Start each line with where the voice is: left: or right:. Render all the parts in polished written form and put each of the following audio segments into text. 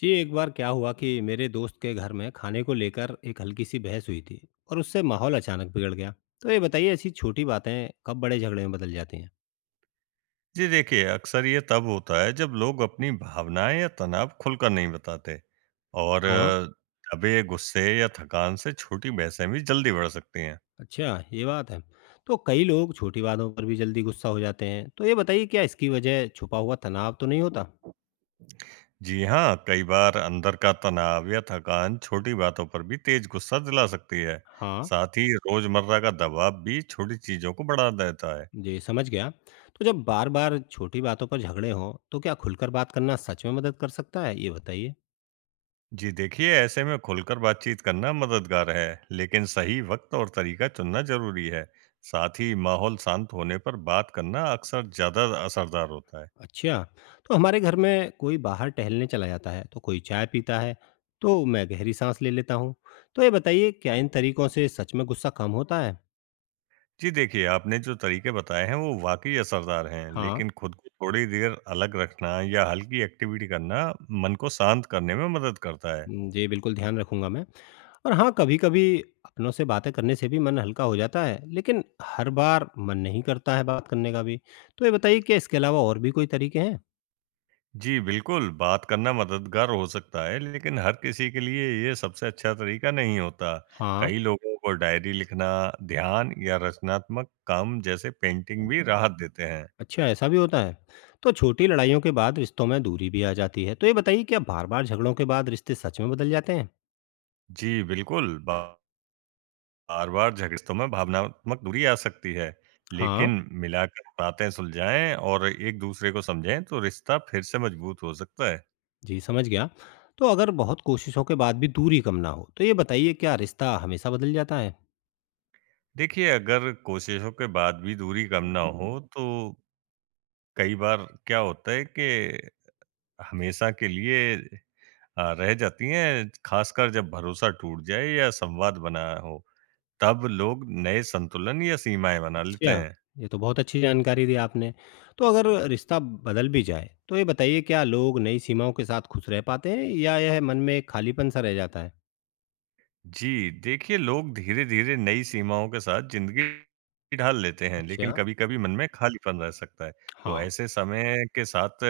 left: जी एक बार क्या हुआ कि मेरे दोस्त के घर में खाने को लेकर एक हल्की सी बहस हुई थी और उससे माहौल अचानक बिगड़ गया। तो ये बताइए ऐसी छोटी बातें कब बड़े झगड़े में बदल जाती हैं।
right: जी देखिए, अक्सर ये तब होता है जब लोग अपनी भावनाएँ या तनाव खुलकर नहीं बताते और
left: हाँ।
right: दबे गुस्से या थकान से छोटी बहसें भी जल्दी बढ़ सकती हैं।
left: अच्छा ये बात है। तो कई लोग छोटी बातों पर भी जल्दी गुस्सा हो जाते हैं, तो ये बताइए क्या इसकी वजह छुपा हुआ तनाव तो नहीं होता।
right: जी हाँ, कई बार अंदर का तनाव या थकान छोटी बातों पर भी तेज गुस्सा दिला सकती है।
left: हाँ।
right: साथ ही रोज़मर्रा का दबाव भी छोटी चीज़ों को बढ़ा देता है।
left: जी समझ गया। तो जब बार बार छोटी बातों पर झगड़े हों तो क्या खुलकर बात करना सच में मदद कर सकता है, ये बताइए।
right: जी देखिए, ऐसे में खुलकर बातचीत करना मददगार है, लेकिन सही वक़्त और तरीका चुनना ज़रूरी है। साथ ही माहौल शांत होने पर बात करना अक्सर ज़्यादा असरदार होता है।
left: अच्छा, तो हमारे घर में कोई बाहर टहलने चला जाता है, तो कोई चाय पीता है, तो मैं गहरी सांस ले लेता हूँ। तो ये बताइए क्या इन तरीकों से सच में गुस्सा कम होता है?
right: जी देखिए, आपने जो तरीके बताए हैं, वो वाक़ई असरदार हैं,
left: हाँ।
right: लेकिन खुद को थोड़ी देर अलग रखना या हल्की एक्टिविटी करना मन को शांत करने में मदद करता है।
left: जी बिल्कुल ध्यान रखूंगा मैं। और हाँ, कभी-कभी अपनों से बातें करने से भी मन हल्का हो जाता है, लेकिन हर बार मन नहीं करता है बात करने का भी। तो ये बताइए क्या इसके अलावा और भी कोई तरीके हैं?
right: जी, बिल्कुल, बात करना मददगार हो सकता है, लेकिन हर किसी के लिए ये सबसे अच्छा तरीका नहीं होता।
left: हाँ।
right: कई लोगों को डायरी लिखना, ध्यान या रचनात्मक काम जैसे पेंटिंग भी राहत देते हैं।
left: अच्छा ऐसा भी होता है। तो छोटी लड़ाइयों के बाद रिश्तों में दूरी भी आ जाती है। तो ये बताइए क्या बार-बार झगड़ों के बाद रिश्ते सच में बदल जाते हैं?
right: जी, बिल्कुल, बार-बार झगड़ों में भावनात्मक दूरी आ सकती है,
left: हाँ।
right: लेकिन मिलाकर बातें सुलझाएँ और एक-दूसरे को समझें, तो रिश्ता फिर से मजबूत हो सकता है।
left: जी, समझ गया। तो अगर बहुत कोशिशों के बाद भी दूरी कम ना हो, तो ये बताइए क्या रिश्ता हमेशा बदल जाता है?
right: देखिए, अगर कोशिशों के बाद भी दूरी कम ना हो, तो कई बार क्या होता है कि हमेशा के लिए रह जाती हैं, खासकर जब भरोसा टूट जाए या संवाद बना हो, तब लोग नए संतुलन या सीमाएँ बना
left: अच्छा।
right: लेते
left: क्या?
right: हैं।
left: ये तो बहुत अच्छी जानकारी दी आपने। तो अगर रिश्ता बदल भी जाए, तो ये बताइए क्या लोग नई सीमाओं के साथ खुश रह पाते हैं या यह मन में एक खालीपन-सा रह जाता है?
right: जी, देखिए लोग धीरे-धीरे नई सीमाओं के साथ ज़िंदगी ढाल लेते हैं, लेकिन
left: अच्छा,
right: कभी-कभी मन में खालीपन रह सकता है। तो
left: हाँ।
right: ऐसे समय के साथ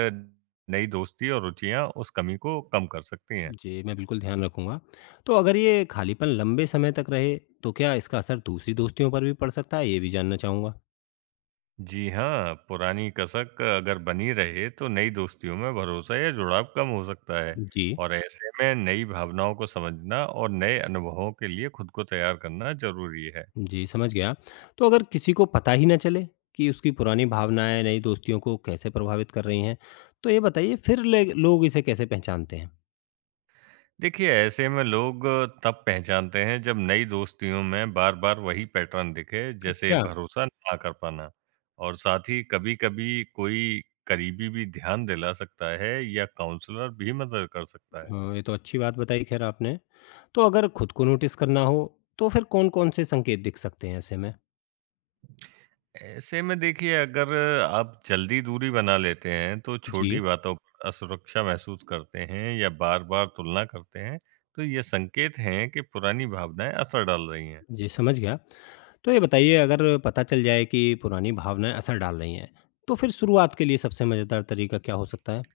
right: नई दोस्ती और रुचियाँ उस कमी को कम कर सकती हैं।
left: जी, मैं बिल्कुल ध्यान रखूँगा। तो अगर ये खालीपन लंबे समय तक रहे, तो क्या इसका असर दूसरी दोस्तियों पर भी पड़ सकता है? ये भी जानना चाहूँगा।
right: जी हाँ, पुरानी कसक अगर बनी रहे तो नई दोस्तियों में भरोसा या जुड़ाव कम हो सकता है
left: जी।
right: और ऐसे में नई भावनाओं को समझना और नए अनुभवों के लिए खुद को तैयार करना जरूरी है।
left: जी, समझ गया। तो अगर किसी को पता ही ना चले कि उसकी पुरानी भावनाएँ नई दोस्तियों को कैसे प्रभावित कर रही हैं, तो ये बताइए फिर ले लोग इसे कैसे पहचानते हैं?
right: देखिए ऐसे में लोग तब पहचानते हैं जब नई दोस्तियों में बार-बार वही पैटर्न दिखे
left: अच्छा।
right: जैसे
left: क्या?
right: भरोसा ना कर पाना और साथ ही कभी-कभी कोई करीबी भी ध्यान दिला सकता है या काउंसलर भी मदद कर सकता है।
left: हाँ, ये तो अच्छी बात बताई खैर आपने। तो अगर खुद को नोटिस करना हो, तो फिर कौन-कौन से संकेत दिख सकते हैं ऐसे में?
right: ऐसे में देखिए अगर आप जल्दी दूरी बना लेते हैं तो छोटी
left: जी।
right: बातों पर असुरक्षा महसूस करते हैं या बार बार तुलना करते हैं तो ये संकेत हैं कि पुरानी भावनाएं असर डाल रही हैं।
left: जी समझ गया। तो ये बताइए अगर पता चल जाए कि पुरानी भावनाएँ असर डाल रही हैं, तो फिर शुरुआत के लिए सबसे मज़ेदार तरीका क्या हो सकता है?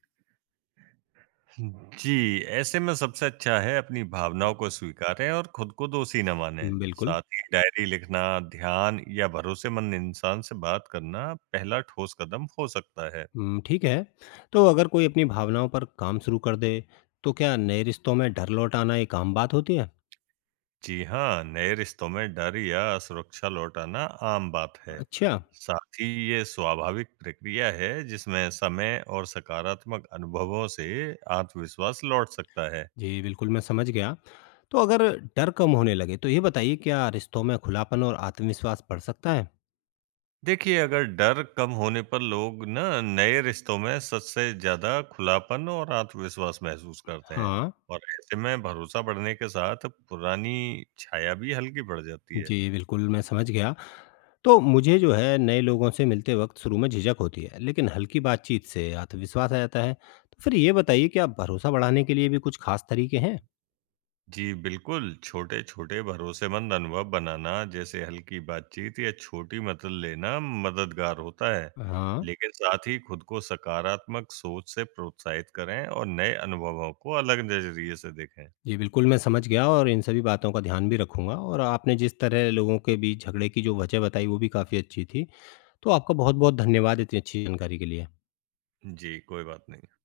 right: जी ऐसे में सबसे अच्छा है अपनी भावनाओं को स्वीकारें और खुद को दोषी न माने,
left: बिल्कुल।
right: साथ ही डायरी लिखना, ध्यान या भरोसेमंद इंसान से बात करना पहला ठोस कदम हो सकता है।
left: हुँ, ठीक है। तो अगर कोई अपनी भावनाओं पर काम शुरू कर दे, तो क्या नए रिश्तों में डर लौट आना एक आम बात होती है?
right: जी हाँ, नए रिश्तों में डर या असुरक्षा लौटाना आम बात है।
left: अच्छा।
right: साथ ही ये स्वाभाविक प्रक्रिया है जिसमें समय और सकारात्मक अनुभवों से आत्मविश्वास लौट सकता है।
left: जी बिल्कुल मैं समझ गया। तो अगर डर कम होने लगे, तो ये बताइए क्या रिश्तों में खुलापन और आत्मविश्वास बढ़ सकता है?
right: देखिए, अगर डर कम होने पर लोग ना नए रिश्तों में सच से ज़्यादा खुलापन और आत्मविश्वास महसूस करते हैं
left: हाँ।
right: और ऐसे में भरोसा बढ़ने के साथ पुरानी छाया भी हल्की पड़ जाती है।
left: जी बिल्कुल मैं समझ गया। तो मुझे जो है नए लोगों से मिलते वक़्त शुरू में झिझक होती है, लेकिन हल्की बातचीत से आत्मविश्वास आ जाता है। तो फिर ये बताइए क्या भरोसा बढ़ाने के लिए भी कुछ खास तरीके हैं?
right: जी, बिल्कुल। छोटे-छोटे भरोसेमंद अनुभव बनाना, जैसे हल्की बातचीत या छोटी मदद लेना मददगार होता है।
left: हाँ।
right: लेकिन साथ ही खुद को सकारात्मक सोच से प्रोत्साहित करें और नए अनुभवों को अलग नज़रिए से देखें।
left: जी, बिल्कुल, मैं समझ गया और इन सभी बातों का ध्यान भी रखूँगा और आपने जिस तरह लोगों के बीच झगड़े की जो वजह बताई, वो भी काफ़ी अच्छी थी। तो आपका बहुत-बहुत धन्यवाद इतनी अच्छी जानकारी के लिए।
right: जी, कोई बात नहीं।